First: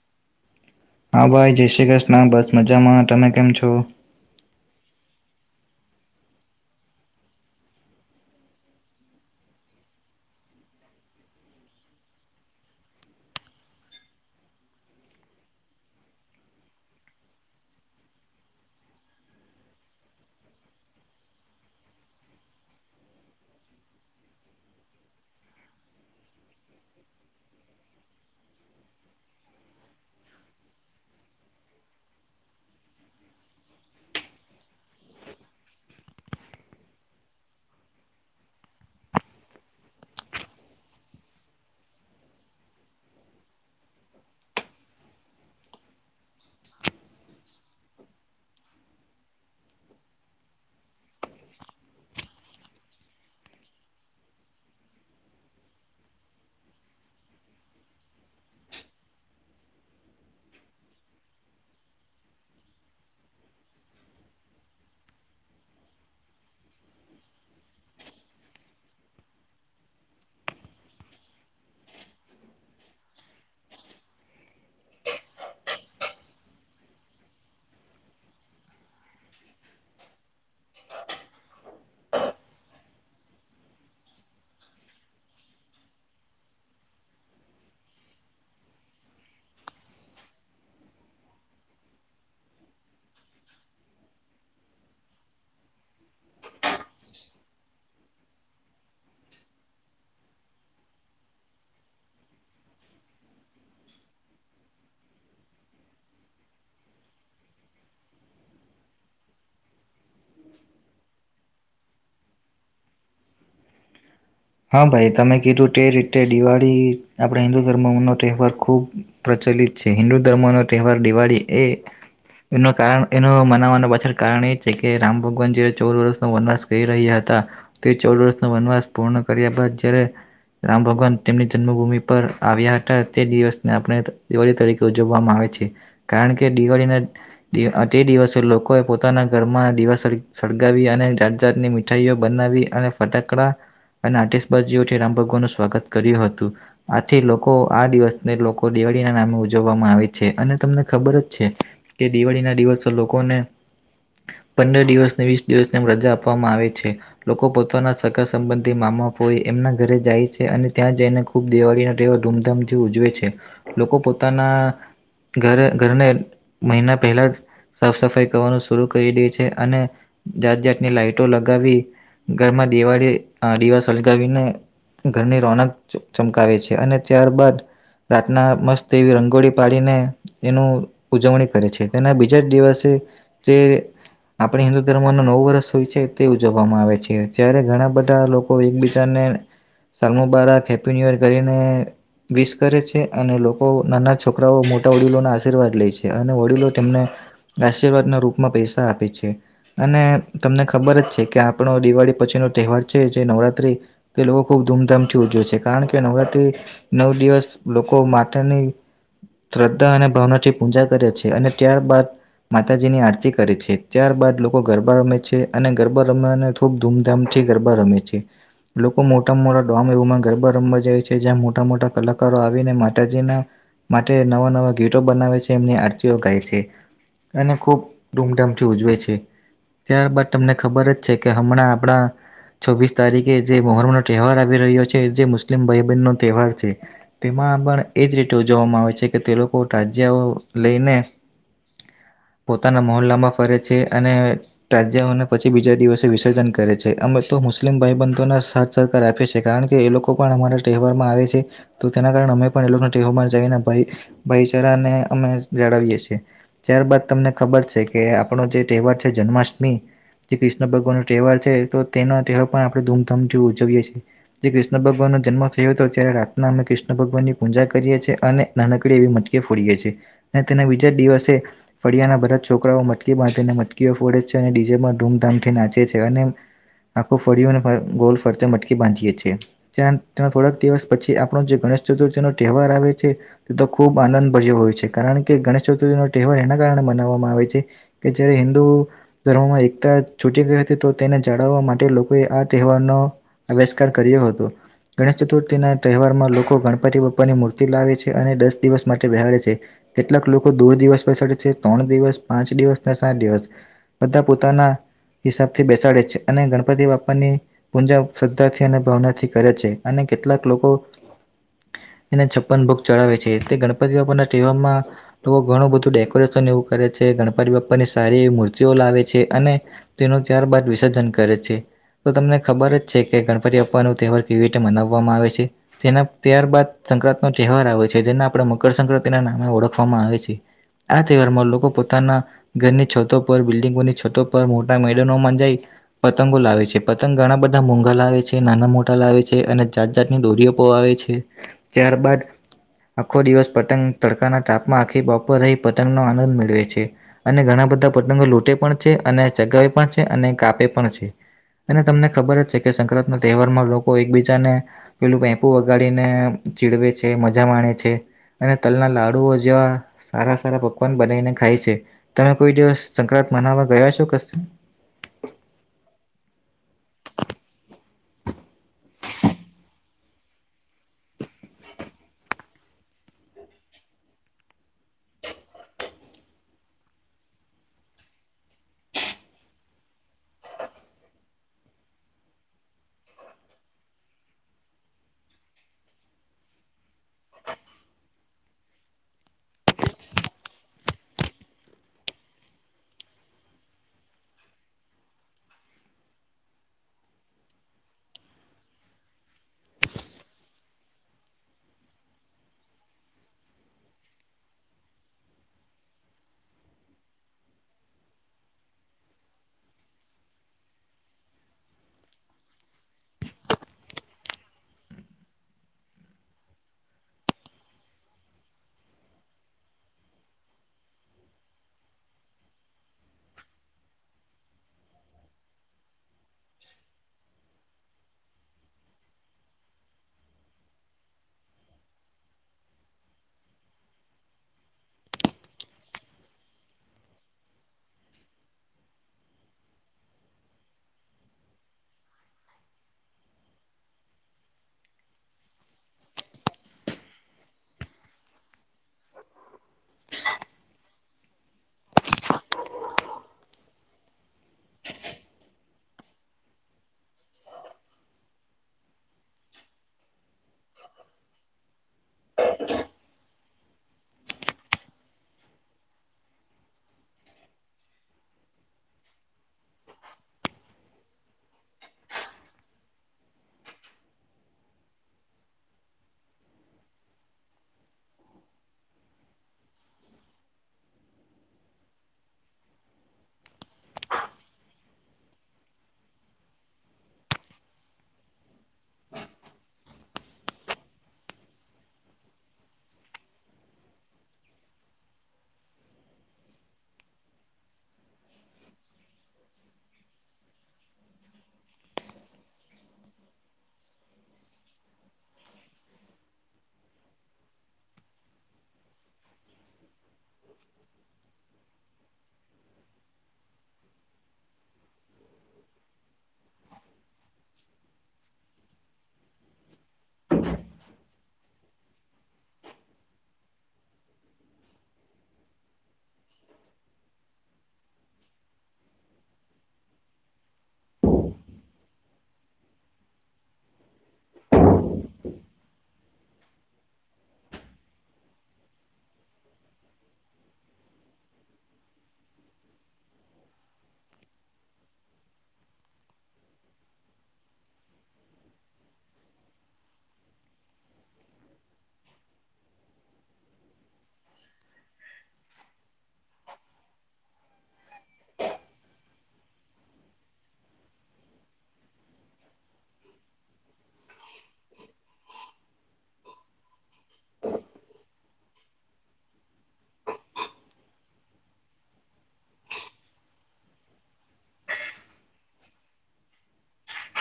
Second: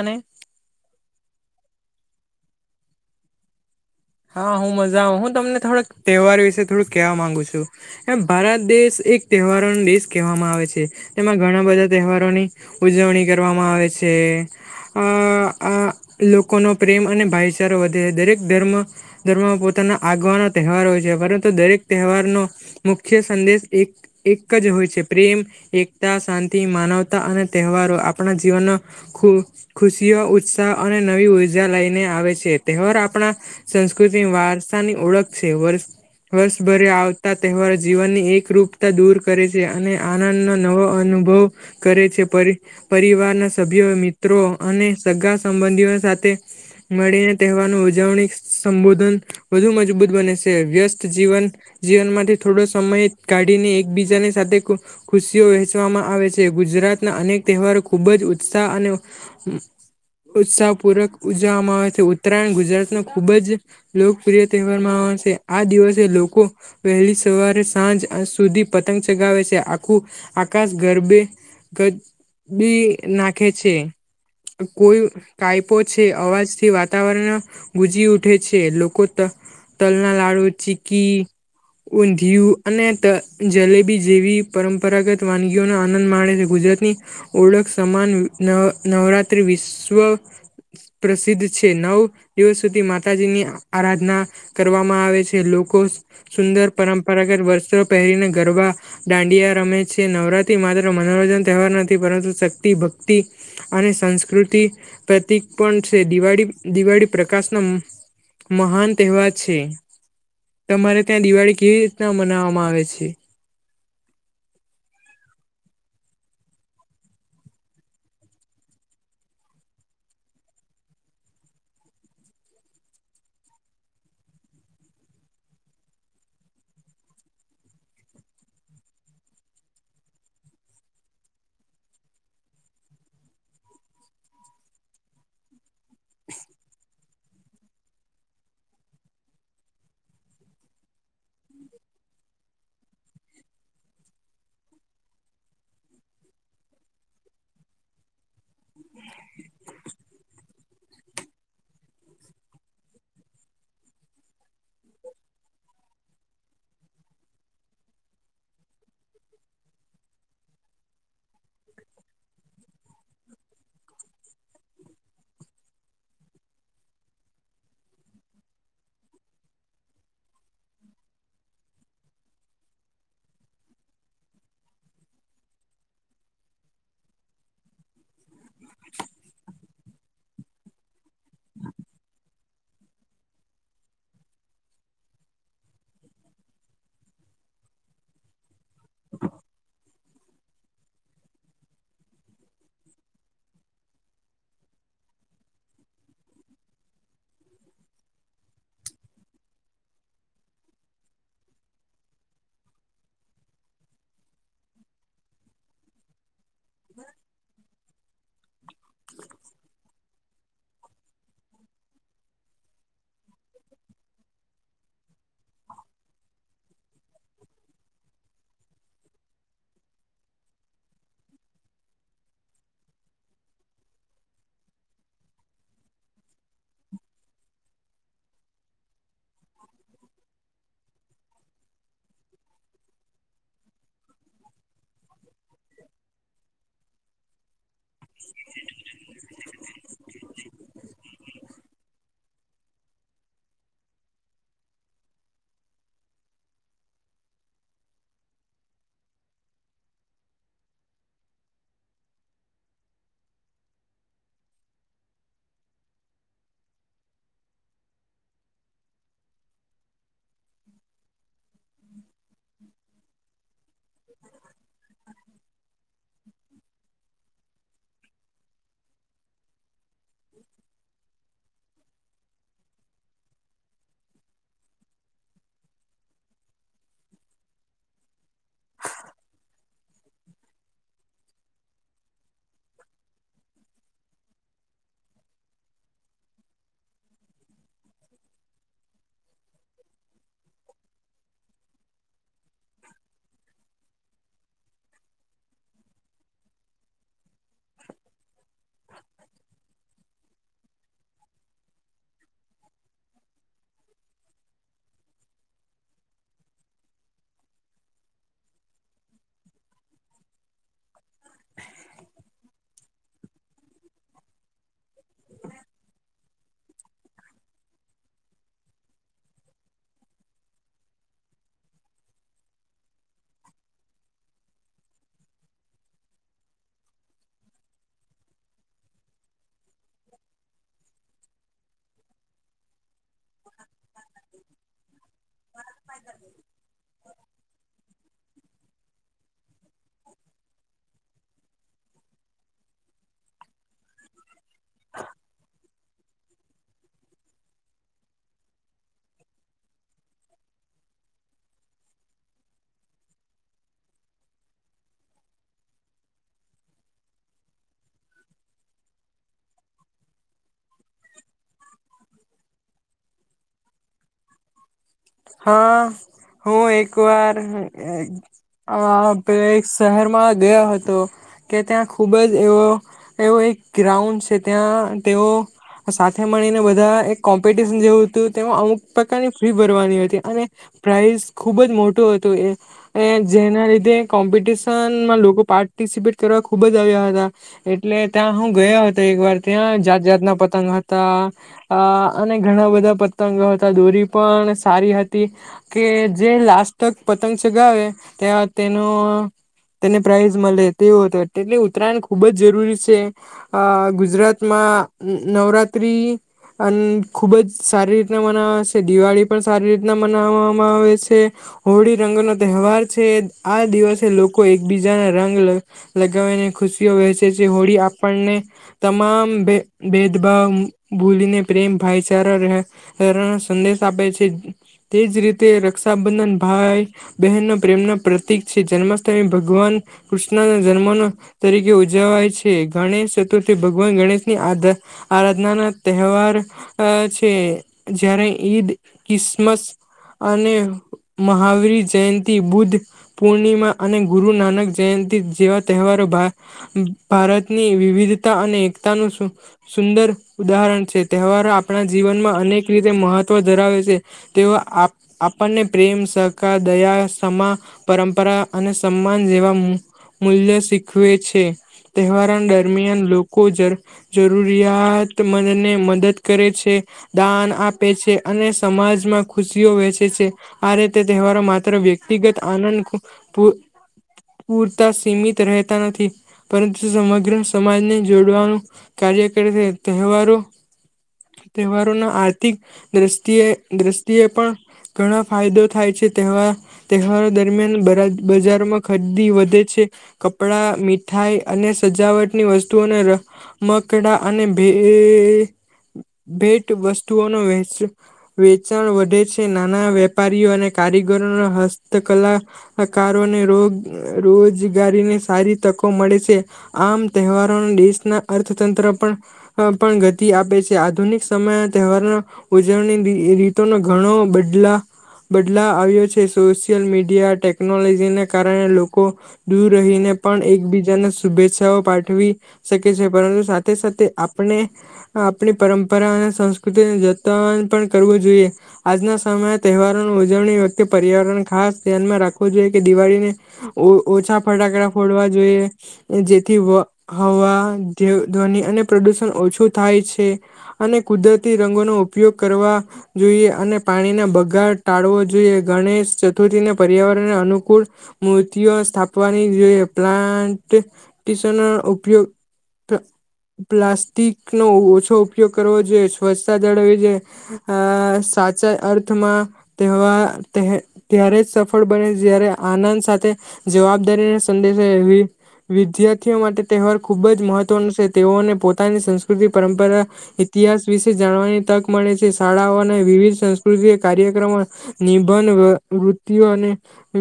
અનેને હા ભાઈ જય શ્રી કૃષ્ણ બસ મજામાં તમે કેમ છો હા હું મજા આવે હું તમને થોડાક તહેવાર વિશે થોડુંક કહેવા માંગુ છું એમ ભારત દેશ એક તહેવારોનો દેશ કહેવામાં આવે છે તેમાં ઘણા બધા તહેવારોની ઉજવણી કરવામાં આવે છે તે લોકોનો પ્રેમ અને ભાઈચારો વધે દરેક ધર્મ ધર્મમાં પોતાના આગવાનો તહેવાર હોય છે પરંતુ દરેક તહેવારનો મુખ્ય સંદેશ એક એક જ હોય છે પ્રેમ એકતા શાંતિ માનવતા અને તહેવારો આપણા જીવનનો ખ ખુશીઓ ઉત્સાહ અને નવી ઉર્જા લઈને આવે છે તહેવાર આપણા સંસ્કૃતિ વારસાની ઓળખ છે વર્ષ વર્ષભરે આવતા તહેવારો જીવનની એક રરૂપતા દૂર કરે છે અને આનંદનો નવો અન અનુભ કરે છે પરિવારના સભ્યો મિત્રો અને સગા સંબંધીઓ સાથે મળીને તહેવારની ઉજવણી સંબોધન વધુ મજબૂત બને છે વ્યસ્ત જીવન જીવનમાંથી થોડો સમય ક ને એકબીજાની સાથે ખુશીઓ વહેચવામાં આવે છે ગુજરાતના અનેક તહેવારો ખુબ જ ઉ ઉત્સાહ અને ઉત્સાહપૂર્વક ઉજવવામાં આવે છે ઉત્તરાયણ ગુજરાતનો ખૂબ જ લોકપ્રિય તહેવારમાં આવે છે આ દિવસે લોકો વહેલી સવારે સાંજ અંશ સુધી પતંગ ચગાવે છે આખું આકાશ ગરબે ગ બી નાખે છે કોઈ કાયપો છે અવાજથી વાતાવરણ ગુજી ઉઠે છે લોકો ત તલ ના લાડુ ચીકી ધીયું અને જલેબી જેવી પરંપરાગત વાનગીઓનો આનંદ માણે છે ગુજરા ગુજરાત ની ઓળખ સમાન ન નવરાત્રી વિશ્વ પ્રસિદ્ધ છે નવ દિવસ સુધી માતાજીની આરાધના કરવામાં આવે છે લોકો સુંદર પરંપરાગત વર્ષો પહેરીને ગરબા દાંડયા રમે છે નવરાત્રી માત્ર મનોરંજન તહેવાર નથી પરંતુ શક્તિ ભક્તિ અને સંસ્કૃતિ પ્રતિક પણ છેિ દિવાળી પ્રકાશનો મહાન તહેવાર છે તમારે ત્યાં દિવાળી કેવી રીતના મનાવામાં આવે છે હા ભાઈ તમે કીધું તે રીતે દિવાળી આપણે હિન્દુ ધર્મ ન તહેવાર ખૂબ ચલિત છે હિન્દુ ધર્મનો તહેવાર દિવાળી એ એ કાર એ મનાવવાના પાછળ કારણ એ છે કે રામ ભગવાન જે ચૌદ વર્ષનો વનનાસ કરી રહ્યા હતા હતા તે ચૌદ વર્ષનો વનવાસ પૂર્ણ કર્યા બાદ જ્યારે રામ ભગવાન તેમની જન્મભૂમિ પર આવ્યા હતા તે દિવસને આપણે દિવાળી તરીકે ઉજવવામાં આવે છે કારણ કે દિવાળીના તે દિવસે લોકોએ પોતાના ઘરમાં દિવાસળ સડગાવી અને જાત જાાતની મીઠાઈઓ બનાવી અને ફટાકડા અને આર્ટિશબાજજીઓથી રામ ભગવાનું સ્વાગત કર્યું હતું આથી લોકો આ દિવસને લોકો દિવાળી નામે ઉજવવામાં આવે છે અને તમને ખબર જ છે કે દિવાળી ના દિવસ લોકોને પંદર દિવસને વીસ દિવસને રજા આપવામાં આવે છે લોકો પોતાના સકારા સંબંધ મામાપઈ એમના ઘરે જાય છે અને ત્યાં જઈને ખૂબ દિવાળીના વા ધૂમધામથી ઉજવે છે લોકો પોતાના ઘરે ઘરને મહિના પહેલા જ સાફ સફાઈ કરવાનું શરૂ કરી દે છે અને જાત જાાતની લાાઈટો લગાવી ઘરમાં દિવાળી દિવા સળગાવીને ઘરની રોનક ચમકાવી છે અને ત્યારબાદ રાતના મસ્ત એવી રંગોળી પાડીને એનું ઉજવણી કરે છે તેના બીજા જ દિવસે [inaudible] આપણે હિન્દુ ધર્મ ન નવ વર્ષ હોય છે તે ઉજવવામાં આવે છે ત્યારે ઘણા બધા લોકો એકબીજાને સાલમ બારાક હેપપી ન્ય ર કરીને વિસ કરે છે અને લોકો નાના છોકરાઓ મોટા વડીલોના આશીર્વાદ લે છે અને વડીલો તેમને આશીર્વાદના રૂપમાં પૈસા આપે છે અને તમને ખબર જ છે કે આપણો દિવાળી પછીનોો તહેવાર જે નવરાત્રી તે લોકો ખૂબ ધૂમધામથી ઉજવે છે કારણ કે નવરાત્રી નવ દિવસ લોકો માટેની શ્રદ્ધા અને ભાવનાથી પૂજા કરે છે અને ત્યાર બાદ માતાજી ની આરતી કરે છે ત્યાર બાાદ લોકો ગરબા રમે છે અને ગરબા રમવાને ખૂબ ધૂમધામથી ગરબા રમે છે. લોકો મોટા-મોટા ડોમ એવમાં ગરબા રમવા જાય છે જ્યાં મોટા મોટા કલાકારો આવીને માતાજીના માટે નવા નવા ગીટો બનાવે છે એમની આરતીઓ ગાય છે. અને ખૂબ ધૂમધામથી ઉજવે છે. ત્યારબાદ તમને ખબર જ છે કે હમણાં આપણા છવ્વીસ તારીખે જે મોહર્મનો તહેવાર આવી રહ્યો છે જે મુસ્લિમ ભાઈબહેન નો તહેવાર છે. તેમાં પણ એ જ રીતે ઉજવવામાં આવે છે કે તે લોકો તાજ્યાઓ લઈને [inaudible] પોતાના મોહ્હલા માં લાંબા ફરે છે અને તાજાઓને પછી બીજા દિવસે વિસર્જન કરે છે. અમે તો મુસ્લિમ ભાઈબંધોને સરહકાર આપીએ છી કારણ કે એ લોકો પણ અમારા તહેવારમાં આવે છે. તેના કારણે અમે પણ એ લોકો જને ભાઈચારાને અમે જાળવીએ છીએ. ત્યારબાદ તમને ખબર છે કે આપણો જે તહેવાર છે જન્માષ્ટમી જે કૃષ્ણ ભગવાન નો તહેવાર છે તો તેનો તહેવાર પણ આપણે ધૂમધામથી ઉજવીએ છીએ જે કૃષ્ણ ભગવાન નો જન્મ થયો હતો ત્યારે રાતના અમે કૃષ્ણ ભગવાનની પૂજા કરીએ છીએ અને નાનકડી એવી મટકી ફોડીએ છીએ. ને તેના બીજા દિવસે ફળિયાના બધા જ છોકરાઓ મટકી બાંધીને મટકીઓ ફોડે છે અને ડીજેમાં ધૂમધામથી નાચે છે અને આખું ફર્યું અને ગોલ ફરતે મટકી બાંધીએ છીએ થોડાક દિવસ પછી આપણો ગણેશ ચતુર્થી નો તહેવાર આવે છે તે તો ખૂબ આનંદ ભર્યો હોય છે કારણ કે ગણેશ ચતુર્થીનો તહેવાર એના વામાં આવે છે કે જયારે હિન્દુ ધર્મમાં એકતા છૂટી ગઈ હતી તો તેને ચડવવા માટે લોકોએ આ તહેવારનો આિષ્કાર કર્યો હતો. ગણેશ ચતુર્થીના તહેવારમાં લોકો ગણપતિ બાપ્પાની મૂર્તિ લાવે છે અને દસ દિવસ માટે વહાડે છે કેટલાક લોકો દૂર દિવસ પસેરે છે ત્રણ દિવસ પાંચ દિવસ સાત દિવસ બધા પોતાના હિસાબ થી બેસાડે છે અને ગણપતિ બાપ્પા ની પૂજા શ્રદ્ધાથી અને ભાવનાથી કરે છે અને કેટલાક લોકો [inaudible] એને છપ્પન ભોગ ચડાવે છે એલે ગણપતિ બાપાના હેવાર માં લોકો ઘણું બધું ડેકોરેશન એવું કરે છે. ગણપતિ બાપ્પા ની સારી એવી મૂર્તિઓ લાવે છે અને તેનું ત્યારબાદ વિસર્જન કરે છે. તો તમને ખબર જ છે કે ગણપતિ બપ્પવા નો તહેવાર કેવી રીતે મનાવવામાં આવે છે તેના ત્યારબદ સંક્રાંત નો તહેવાર આવે છે જેને આપણે મકરસંક્રાંતિના નામે ઓળખવામાં આવે છે. આ તહેવારમાં લોકો પોતાના ઘરની છતા બિલ્ડિંગોની છતો પર મોટા મેદનોમાં જાય. પતંગો લાવે છે પતંગ ઘણા બધા મોંઘા લાવે છે નાના મોટા લાવે છે અને જાત જાતની દોરીઓ પવાવે ત્યારબાદ આખો દિવસ પતંગ તડકાના ટાપમાં આખી બપોરે રહી પતંગનો આનંદ મેળવે છે અને ઘણા બધા પતંગો લૂંટે પણ છે અને ચગાવે પણ છે અને કાપે પણ છે અને તમને ખબર જ છે કે સંક્રાંત ના તહેવારમાં લોકો એકબીજાને પેલું પેપુ વગાડીને ચીડવે છે મજા માણે છે. અને તલના લાડુઓ જેવા સારા સારા પકવાન બનાવીને ખાય છે તમે કોઈ દિવસ સંક્રાંત મનાવવા ગયા છો કશે? હા હું એક વાર અ પહેલા એક શહેરમાં ગયો હતો કે ત્યાં ખુબ જ એવો એવો ગ્રાઉન્ડ છે ત્યાં તેઓ સાથે મળીને બધા એક કોમ્પિટિશન જેવું હતું તેમાં અમુક પ્રકારની ફી ભરવાની હતી. પ્રાઈઝ ખુબ જ મોટું હતું એ જેના લીધે કોમ્પિટશન લોકો પાર્ટિસપેટ કરવા ખુબ જ આવ્યા હતા એટલે ત્યાં હું ગયા હતા એક વાર ત્યાં જાત જાત ના પતંગ હતા અ અને ઘણા બધા પતંગો હતા દોરી પણ સારી હતી કે જે લાસ્ટક પતંગ ચગાવે ત્યાં તેનો તેને પ્રાાઈઝ મળે તેવો હતો એટલે ઉત્તરાયણ ખુબ જ જરૂરી છે ગુજરાતમાં આ નવરાત્રી અન્ન ખુબ જ સારી રીતના મનાવાસે દિવાળી પણ સારી રીતે મનાવામાં આવે છે હોળી રંગ નો તહેવાર છે આ દિવસે લોકો એકબીજા જેને રંગ લગાવીને ખુશીઓ વહેસે છે હોળી આપણને તમામ ભે ભેદભાવ ભૂલીને પ્રેમ ભાઈચારા રેના સંદેશા આપે છે તે જ રીતે રક્ષાબંધન ભાઈ બહેનનો પ્રેમના પ્રતિક છે જન્માષ્ટમી ભગવાન વાન કૃષ્ણ ના જન્મ તરીકે ઉજવાય છે ગણેશ ચતુર્થી ભગવાન ગણેશની આર આરાધના ના તહેવાર છે જયારે ઈદ કિસ મસ અને મહાવીર જયંતિ બુદ્ધ પૂર્ણિમા અને ગુરુ નાનક જયંતિ જેવા તહેવારો ભારતની વિવિધતા અને એકતાનું સુંદર ઉદાહરણ છે તહેવારો આપણા જીવનમાં અનેક રીતે મહત્વ ધરાવે છે તેઓ આપણને પ્રેમ સહકાર દયા સમા પરંપરા અને સમાન જેવા મૂલ્ય શીખવે છે તહેવાર દરમિયાન લોકો જરૂરિયાતમનને મદદ કરે છે દાન આપે છે અને સમાજમાં ખુશીઓ વેચે છે આ રીતે તહેવારો માત્ર વ્યક્તિગત આનંદ પૂરતા સીમિત રહેતા નથી પરંતુ સમગ્ર સમાજને જોડવાનું કાર્ય કરે છે તહેવારોના આર્થિક દ્રષ્ટિએ પણ ઘણા ફાયદો થાય છે તવા તહેવારો દરમિયાન બજારમાં ખરીદી વધે છે કપડા મીઠાઈ અને સજાવટની વસ્તુઓને રમકડા અને ભેએ ભેટ વસ્તુઓનો વહેંચ વેચાણ વધે છે નાના વેપારીઓ અને કારીગરોનો હસ્તકલા કારોને રોજગારીને સારી તકો મળે છે આમ તહેવારોને દેશ ના અર્થતંત્ર પણ પણ ગતિ આપે છે આધુનિક સમય તહેવાર ઉજ ઉજવણીની રીતો નો ઘણો બદલા બદલા આવ્યો છે સોશિયલ મીડિયા ટેકનોલોજીને કારણે લોકો દૂર રહીને પણ એકબીજાને શુભેચ્છાઓ પાઠવી શકે છે પરંતુ સાથે સાથે આપણે આપણી પરંપરા અને સંસ્કૃતિને તણ પણ કરવું જોઈએ આજના સમયે તહેવારોની ઉજવણી વખતે પર્યાવરણ ખાસ ધ્યાનમાં રાખવુ રાખવું જોઈએ કે દિવાળી ને ઓછા ફટાકડા ફોડવા જોઈએ જેથી હવા જેવું ધ્વનિ અને પ્રદુષણ ઓછું થાય છે અને કુદરતી રંગોનો ઉપયોગ કરવા જોઈએ અને પાણીના બગાડ ટાળવો જોઈએ ગણેશ ચતુર્થીને પર્યાવરણ ને અનુકૂળ મૂર્તિઓ સ્થાપવાની જોઈએ પ્લાન્ટન્ટિશનો ઉપયો પ્લાસ્ટિકનો ઓછો ઉપયોગ કરવો જોઈએ સ્વચ્છતા જાળવી. આ સાચા અર્થમા તહેવા તેહે ત્યારે જ સફળ બને જયારે આનંદ સાથે જવાબદારીને સંદેશા એવી વિદ્યાર્થીઓ માટે તહેવાર ખુબ જ મહત્વનો છે તેઓને પોતાની સંસ્કૃતિ પરંપરા ઇતિહાસ વિશે જાણવાની તક મળે છે. શાળાઓના વિવિધ સંસ્કૃતિ કાર્યક્રમો નિબંધ વૃતિઓ અને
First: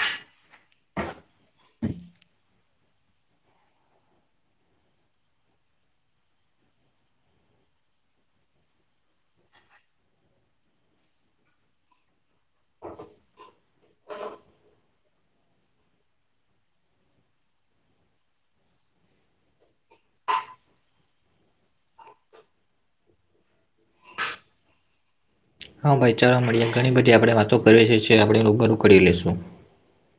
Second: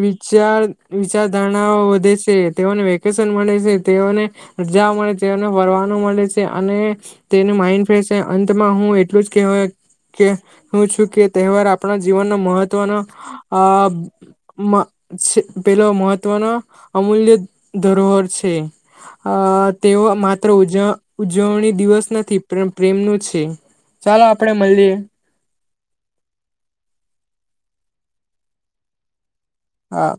વિચાર વિચારધારણાઓ વધે છે તેઓને વેકેશન મળે છે તેઓને જવા મળે છેને વરવાનું મળે છે અને તેનું માઇન્ડ ફેશ છે અંતમાં હું એટલું જ કે હોય કે હું છું કે તહેવાર આપણા જીવનનો મહત્વનો આ મ પેલા મહત્વના અમૂલ્ય ધરોહર છે. અ તેઓ માત્ર ઉજ ઉજવણી દિવસ નથી પણ પ્રેમનું છે. ચાલો આપડે મળીએ. હા ભાઈ ચાલવા મળી ઘણી બધી આપણે વાતો કરીએ છેએ આપણે [unintelligible] કરીડી લેશું. હા